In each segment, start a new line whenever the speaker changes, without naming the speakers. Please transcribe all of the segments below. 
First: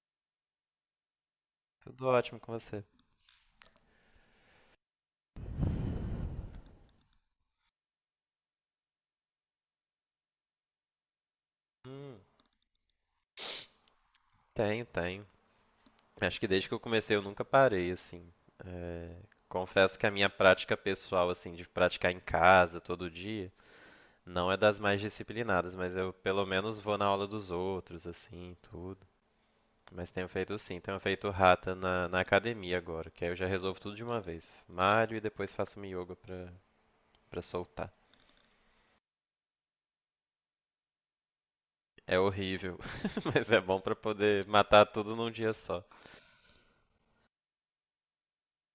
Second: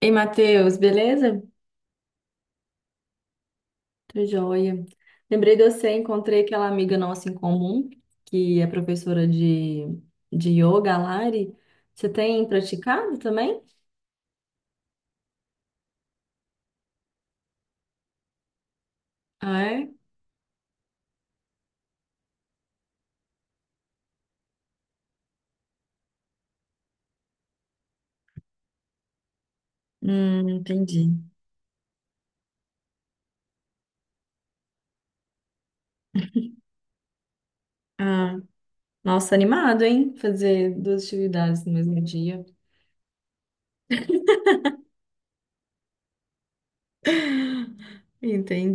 Ei, Matheus, beleza?
Tudo ótimo com você.
Tô joia. Lembrei de você, encontrei aquela amiga nossa em comum, que é professora de yoga, a Lari. Você
Hum,
tem praticado também?
tenho, tenho. Acho que desde que eu comecei eu nunca parei, assim. É,
Ah, é?
confesso que a minha prática pessoal, assim, de praticar em casa todo dia, não é das mais disciplinadas, mas eu pelo menos vou na aula dos outros, assim, tudo. Mas tenho feito sim, tenho
Entendi.
feito rata na academia agora, que aí eu já resolvo tudo de uma vez. Malho e depois faço um yoga pra soltar.
Ah, nossa, animado, hein? Fazer duas atividades no mesmo
É
dia.
horrível, mas é bom pra poder matar tudo num dia só.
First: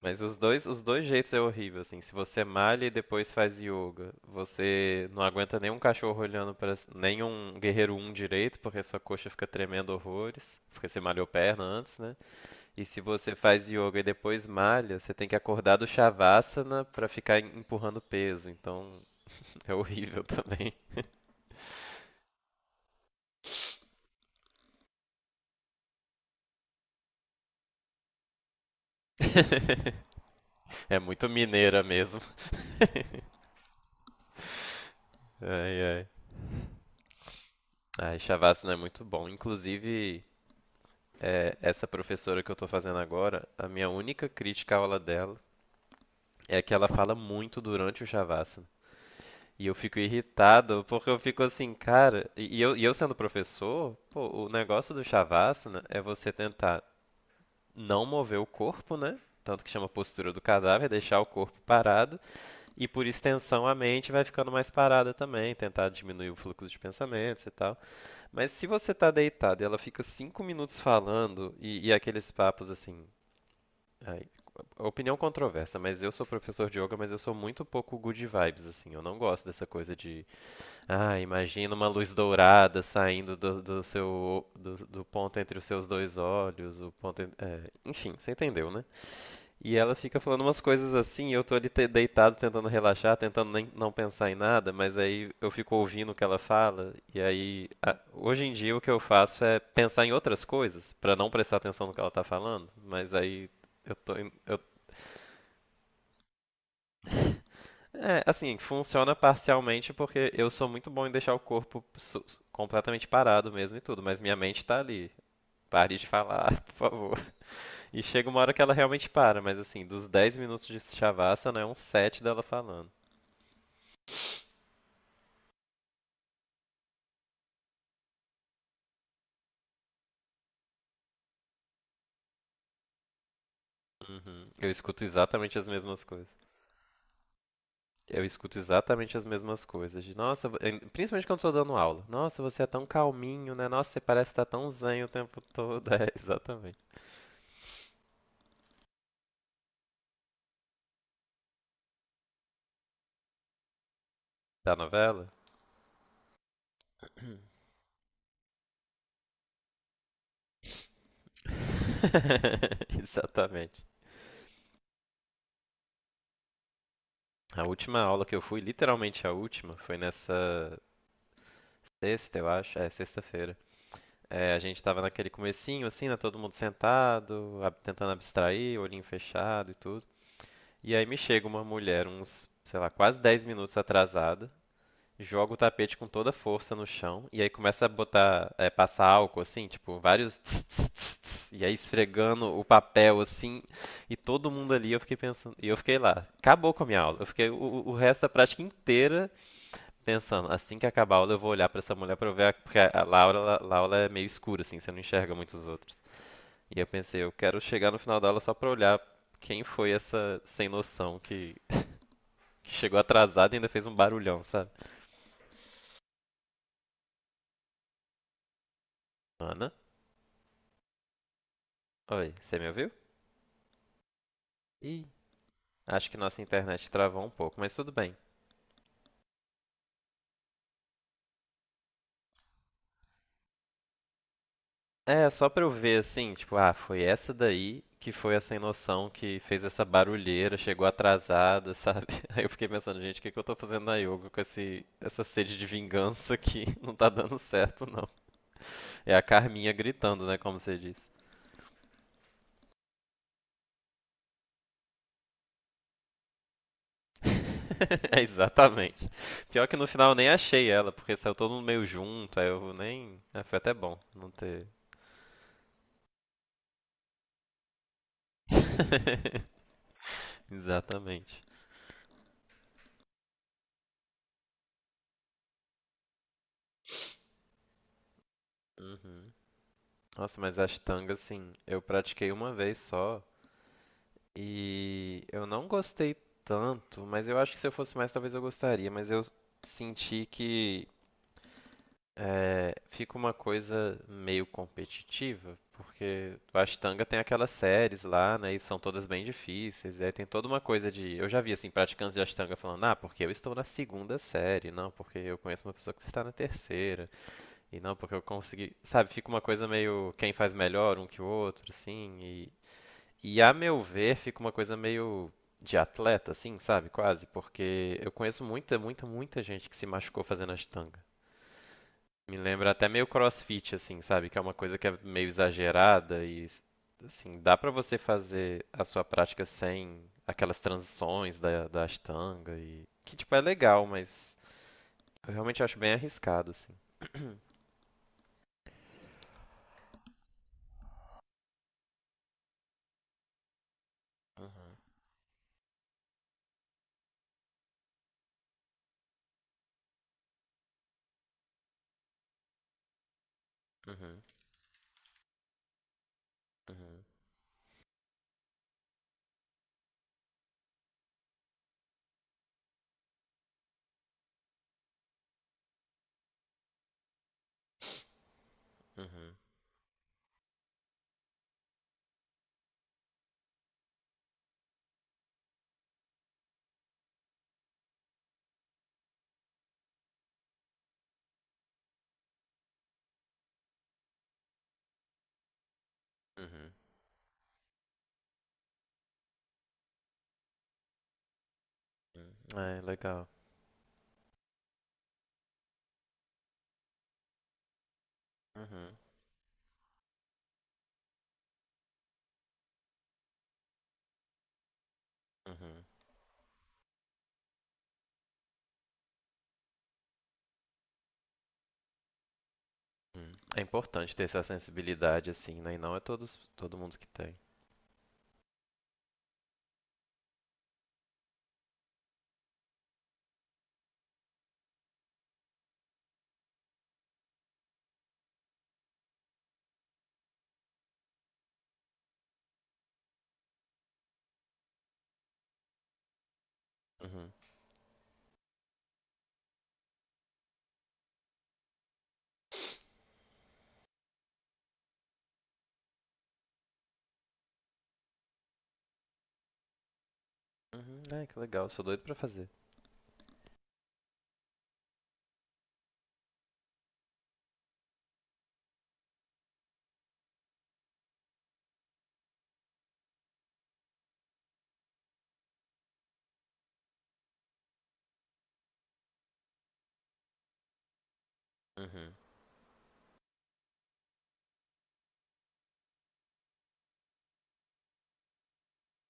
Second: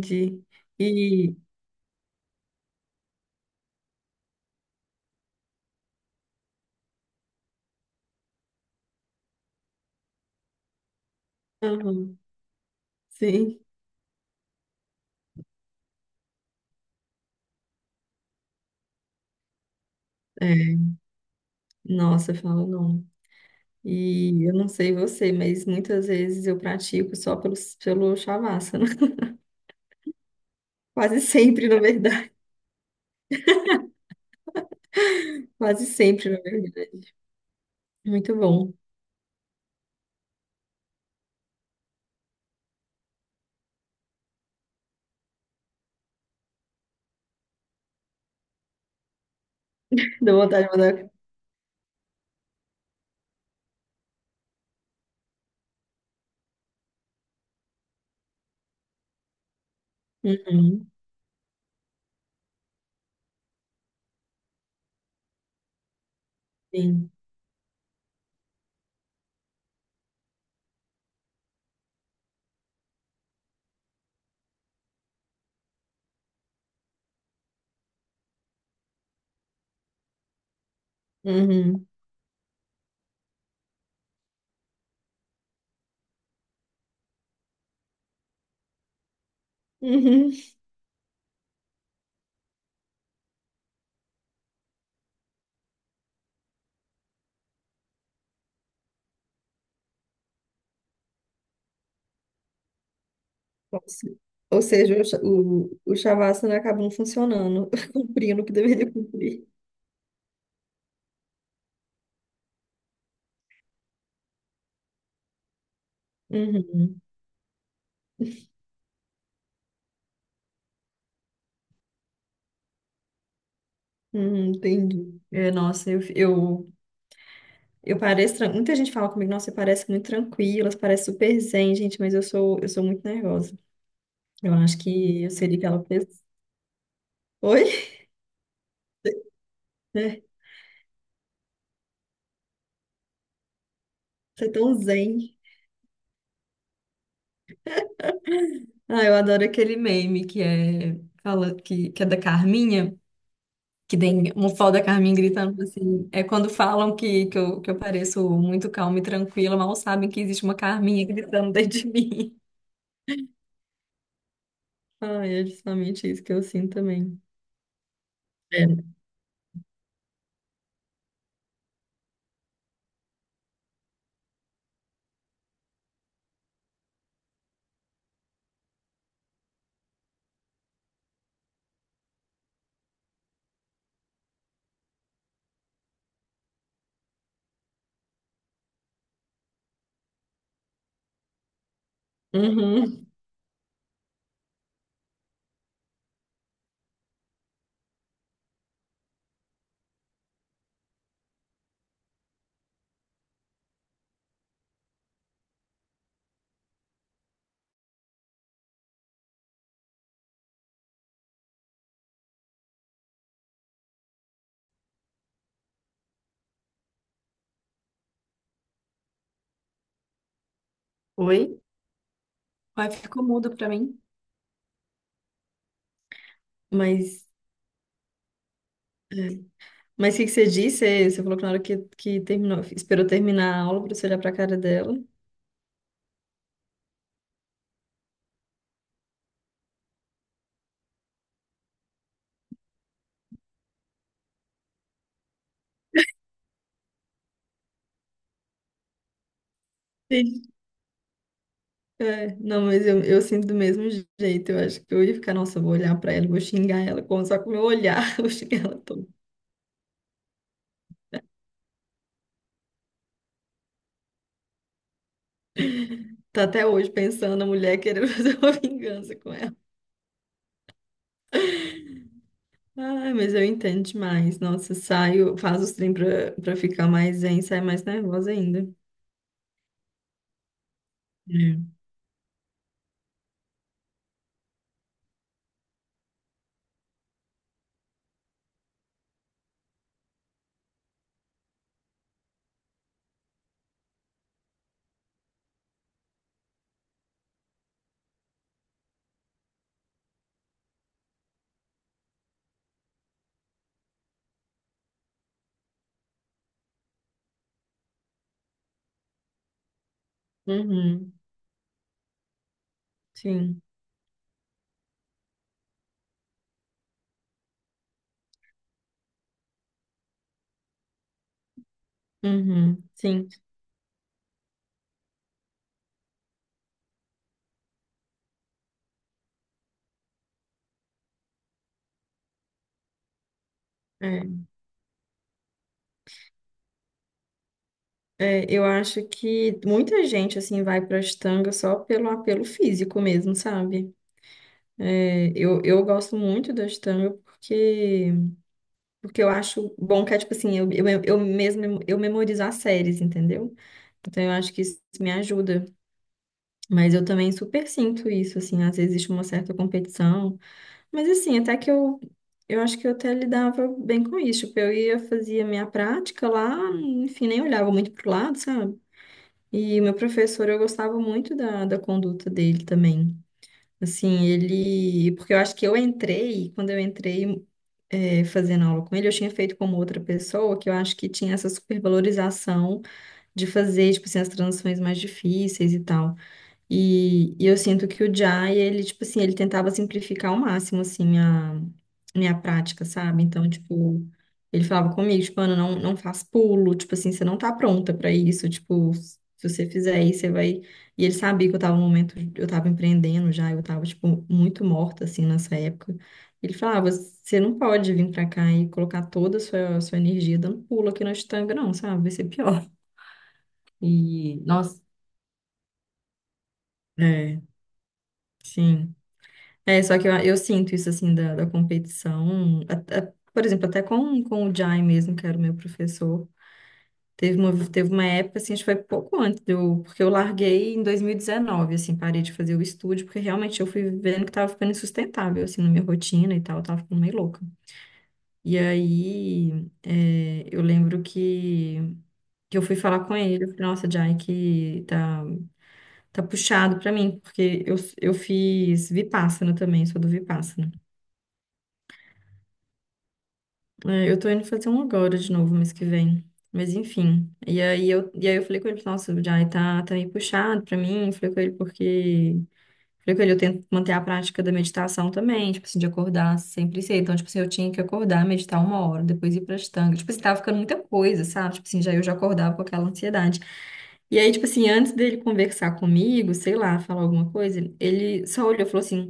Mas os dois, os dois jeitos
E,
é horrível, assim. Se você malha e depois faz yoga, você não aguenta nenhum cachorro olhando para nenhum guerreiro um direito, porque sua coxa fica tremendo horrores, porque você malhou perna antes, né?
aham,
E se você
sim.
faz yoga e depois malha, você tem que acordar do shavasana para ficar empurrando peso. Então, é horrível também.
É, nossa, fala não. E eu não sei você, mas muitas vezes eu pratico só pelo Shavasana.
É
Quase
muito
sempre, na
mineira mesmo.
verdade.
Ai,
Quase
ai.
sempre, na verdade.
Ai,
Muito
Shavasana
bom.
é muito bom. Inclusive, é, essa professora que eu tô fazendo agora, a minha única crítica à aula dela é que ela fala muito durante o Shavasana. E eu fico
Deu vontade de
irritado, porque
mandar.
eu fico assim, cara. E eu sendo professor, pô, o negócio do Shavasana é você tentar não mover o corpo, né? Tanto que chama postura do cadáver,
Uhum,
deixar o corpo parado. E por extensão, a mente vai ficando mais parada também, tentar diminuir o fluxo de
sim.
pensamentos e tal. Mas se você tá deitado e ela fica 5 minutos falando, e aqueles papos assim, ai, opinião controversa, mas eu sou professor de yoga, mas eu sou muito pouco good vibes, assim. Eu não gosto dessa coisa de, ah, imagina
Uhum,
uma luz dourada saindo do seu, do ponto entre os seus dois olhos, o ponto, é, enfim, você entendeu, né? E ela fica
uhum.
falando umas coisas assim, e eu tô ali deitado tentando relaxar, tentando nem, não pensar em nada, mas aí eu fico ouvindo o que ela fala, e aí, hoje em dia o que eu faço é pensar em outras coisas, pra não prestar atenção no que ela tá falando, mas aí eu
Nossa.
tô, eu.
Ou seja, o Shavasana acabou não funcionando,
É,
cumprindo o que
assim,
deveria
funciona
cumprir.
parcialmente porque eu sou muito bom em deixar o corpo completamente parado mesmo e tudo, mas minha mente tá ali. Pare de falar, por
Uhum,
favor. E chega uma hora que ela realmente para, mas assim, dos 10 minutos de Shavasana é uns sete dela falando.
uhum, entendi. É, nossa, eu pareço. Muita gente fala comigo, nossa, você parece muito tranquila, você parece super zen, gente, mas eu sou muito nervosa.
Uhum.
Eu
Eu
acho
escuto
que eu seria
exatamente as
aquela
mesmas
pessoa.
coisas.
Oi?
Eu escuto exatamente as mesmas coisas. De,
É,
nossa, principalmente quando eu tô dando aula. Nossa, você é tão calminho, né? Nossa, você parece estar
você é
tão
tão
zen o
zen.
tempo todo. É, exatamente.
Ah, eu adoro aquele meme que é da Carminha, que tem uma foto
Da
da Carminha
novela?
gritando assim. É quando falam que eu pareço muito calma e tranquila, mal sabem que existe uma Carminha gritando dentro de mim.
Exatamente.
Ai, é justamente isso que eu sinto também.
A última aula que eu fui,
É.
literalmente a última, foi nessa sexta, eu acho. É, sexta-feira. É, a gente tava naquele comecinho, assim, né? Todo mundo sentado, tentando abstrair, olhinho fechado e tudo. E aí me chega uma mulher, uns, sei lá, quase 10 minutos atrasada, joga o tapete com toda a força no chão e aí começa a botar, é, passar álcool assim, tipo, vários tss, tss, tss, tss, e aí esfregando o
Uhum.
papel assim, e todo mundo ali, eu fiquei pensando, e eu fiquei lá, acabou com a minha aula. Eu fiquei o resto da prática inteira pensando, assim que acabar a aula eu vou olhar pra essa mulher pra eu ver, a, porque a Laura, a aula é meio escura assim, você não enxerga muitos outros. E eu pensei, eu quero chegar no final da aula só pra olhar quem foi essa sem noção que chegou atrasada e ainda fez um barulhão, sabe? Ana,
Oi?
oi, você me ouviu?
Ai, ficou mudo pra mim.
Ih, acho que nossa internet travou
Mas,
um pouco, mas tudo bem.
mas o que que você disse? Você falou que na hora que terminou, esperou terminar a aula pra você olhar pra cara dela.
É, só pra eu ver assim, tipo, ah, foi essa daí que foi a sem noção que fez essa barulheira, chegou atrasada, sabe? Aí eu fiquei pensando, gente, o que que eu tô fazendo na yoga com essa sede de vingança aqui? Não tá dando certo, não. É a Carminha gritando, né, como você disse.
É, não, mas eu sinto do mesmo jeito. Eu acho que eu ia ficar, nossa, eu vou olhar pra ela, vou xingar ela, só com o meu olhar,
É,
eu vou xingar ela toda.
exatamente. Pior que no final eu nem achei ela, porque saiu todo mundo meio junto, aí eu nem. Ah, foi até bom não ter.
Tá até hoje pensando a mulher querendo fazer uma vingança com ela.
Exatamente.
Ai, mas eu entendo demais. Nossa, saio, faço os trem pra ficar mais zen, sai mais nervosa ainda.
Uhum. Nossa, mas ashtanga, assim,
É.
eu pratiquei uma vez só e eu não gostei tanto, mas eu acho que se eu fosse mais, talvez eu gostaria, mas eu senti que é, fica uma coisa meio competitiva, porque o ashtanga tem aquelas séries lá, né, e são todas bem difíceis, e aí tem toda uma coisa de... Eu já vi, assim, praticantes de ashtanga falando, ah, porque eu estou na segunda série, não, porque eu conheço uma pessoa que está na terceira. E não, porque eu consegui. Sabe, fica uma coisa meio quem faz melhor um
Uhum,
que o outro, assim. E a
sim.
meu ver, fica uma coisa meio de atleta, assim, sabe? Quase. Porque eu conheço muita, muita, muita gente que se machucou fazendo ashtanga. Me lembra
Uhum,
até meio
sim.
crossfit, assim, sabe? Que é uma coisa que é meio exagerada e, assim, dá pra você fazer a sua prática sem aquelas transições da ashtanga e. Que, tipo, é legal, mas
É.
eu realmente acho bem arriscado, assim.
É, eu acho que muita gente, assim, vai pra Ashtanga só pelo apelo físico mesmo, sabe?
Uhum,
É, eu gosto muito da Astanga porque, porque eu acho bom que é tipo assim, eu mesmo eu memorizo as séries, entendeu?
uhum,
Então eu acho que isso me ajuda. Mas
uhum,
eu também super sinto isso, assim, às vezes existe uma certa competição. Mas assim, eu acho que eu até lidava bem com isso. Tipo, eu ia, fazia minha prática lá, enfim, nem olhava muito pro lado, sabe?
uhum,
E o meu professor, eu gostava muito da conduta dele também. Assim, ele. Porque eu acho que eu entrei, quando eu entrei fazendo aula com ele, eu tinha feito como outra pessoa, que eu acho que tinha essa supervalorização de fazer, tipo assim, as transições mais difíceis e tal.
uhum.
E eu sinto que o Jai, ele, tipo assim, ele tentava simplificar ao máximo, assim, a
Hum,
minha
é,
prática, sabe?
legal.
Então, tipo, ele falava comigo, tipo, Ana, não faz pulo, tipo assim, você não tá pronta pra isso, tipo,
Uhum,
se você fizer isso, você vai... E ele sabia que eu tava no momento, eu tava empreendendo já, eu tava, tipo, muito morta, assim, nessa
uhum,
época. Ele falava, você não pode vir pra cá e colocar toda a sua energia dando pulo aqui na Estanga, não, sabe? Vai ser pior.
uhum. É importante ter
E,
essa
nossa,
sensibilidade, assim, né? E não é todos, todo mundo que tem.
é, sim. É, só que eu sinto isso, assim, da competição. Até- por exemplo, até com o Jai mesmo, que era o meu professor. Teve teve uma época, assim, acho que foi pouco antes, de eu, porque eu larguei em 2019, assim, parei de fazer o estúdio, porque realmente eu fui vendo que tava ficando insustentável, assim, na minha rotina e tal, eu tava ficando meio
Uhum.
louca. E aí, é, que eu fui falar com ele, eu falei, nossa, Jai, tá puxado pra mim, porque eu fiz Vipassana também, sou do Vipassana.
Uhum, ai, que legal, sou doido pra fazer.
É, eu tô indo fazer um agora de novo mês que vem. Mas enfim. E aí eu falei com ele, nossa, já aí tá meio puxado pra mim. Eu falei com ele porque. Falei com ele, eu tento manter a prática da meditação também, tipo assim, de acordar sempre cedo. Então, tipo assim, eu tinha que acordar, meditar uma hora, depois ir pra estanga. Tipo assim, tava ficando muita coisa, sabe? Tipo assim, já
Uhum,
acordava com aquela ansiedade. E aí, tipo assim, antes dele conversar comigo, sei lá, falar alguma coisa, ele só olhou e falou assim.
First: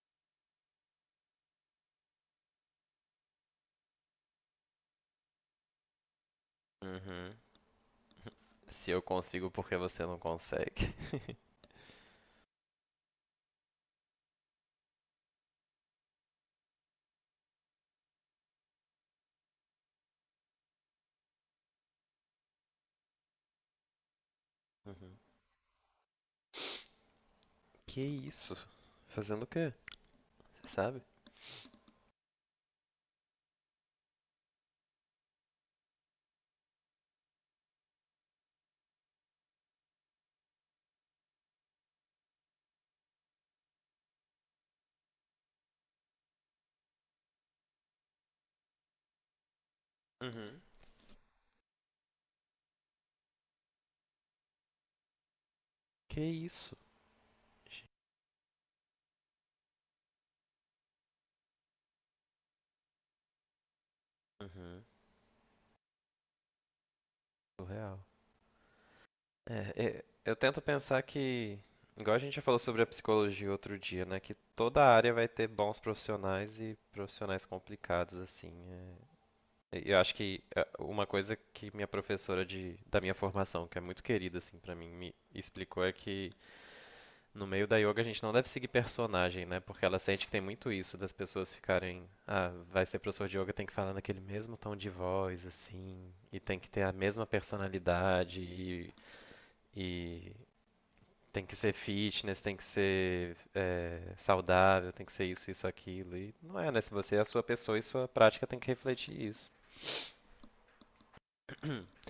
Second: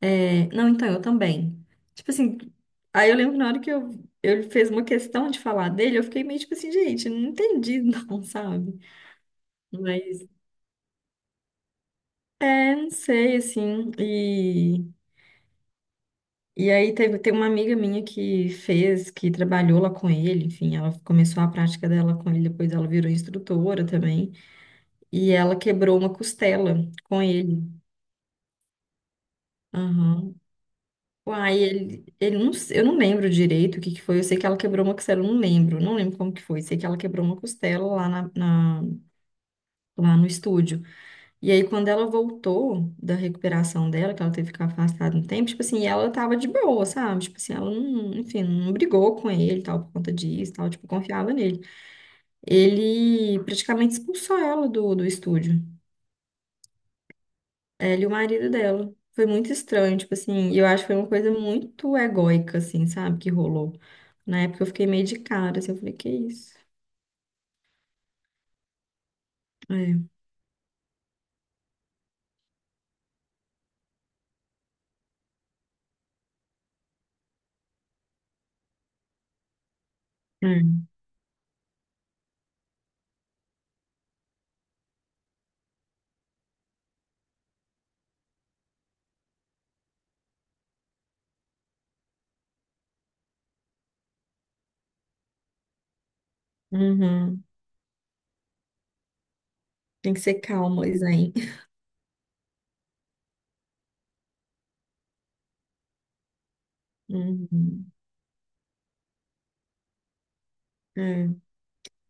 É, não, então, eu também. Tipo assim, aí eu lembro que na hora que eu, ele fez uma questão de falar dele, eu fiquei meio tipo assim, gente, não
uhum.
entendi não, sabe?
Se eu consigo, por que você não
Mas,
consegue?
é, não sei, assim, e aí teve, tem uma amiga minha que trabalhou lá com ele, enfim, ela começou a prática dela com ele, depois ela virou instrutora também,
Uhum.
e ela quebrou uma costela com ele.
Que isso? Fazendo o quê?
Aham.
Você sabe?
Uai, ele não, se- eu não lembro direito o que que foi. Eu sei que ela quebrou uma costela, eu não lembro, não lembro como que foi. Sei que ela quebrou uma costela lá, lá no estúdio. E aí, quando ela voltou da recuperação dela, que ela teve que ficar afastada um tempo, tipo assim, ela tava de boa, sabe? Tipo assim, ela não, enfim, não brigou com ele, e tal, por conta disso, e
Uhum.
tal, tipo, confiava nele. Ele praticamente expulsou ela do estúdio,
Que isso?
ela e o marido dela. Foi muito estranho, tipo assim, e eu acho que foi uma coisa muito egóica, assim, sabe, que rolou. Na época eu
Uhum.
fiquei meio de cara, assim, eu falei, que isso?
Surreal. É,
É,
é, eu tento pensar que, igual a gente já falou sobre a psicologia outro dia, né? Que toda área vai ter bons profissionais e profissionais complicados, assim. É. E eu acho que é,
É.
uma coisa que minha professora da minha formação, que é muito querida, assim, pra mim, me explicou é que no meio da yoga a gente não deve seguir personagem, né? Porque ela sente que tem muito isso das pessoas ficarem, ah, vai ser professor de yoga, tem que falar naquele mesmo tom de voz, assim, e tem que ter a mesma
Uhum.
personalidade e
Tem que
e
ser calmo, Isaim.
tem que ser fitness, tem que ser saudável, tem que ser isso, isso, aquilo. E não é, né? Se você é a sua pessoa e
Uhum.
sua prática tem que refletir isso.
É,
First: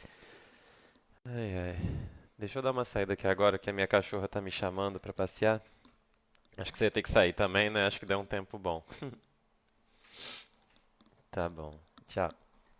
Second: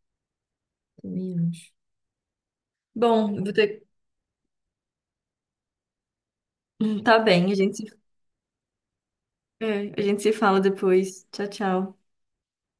também
Ai,
acho.
ai. Deixa eu dar uma saída aqui
Bom, eu vou
agora que a
ter...
minha cachorra tá me chamando pra passear. Acho que você ia ter que
Tá
sair
bem, a
também,
gente
né? Acho
se...
que deu um tempo bom.
é, a gente se fala depois.
Tá
Tchau,
bom.
tchau.
Tchau.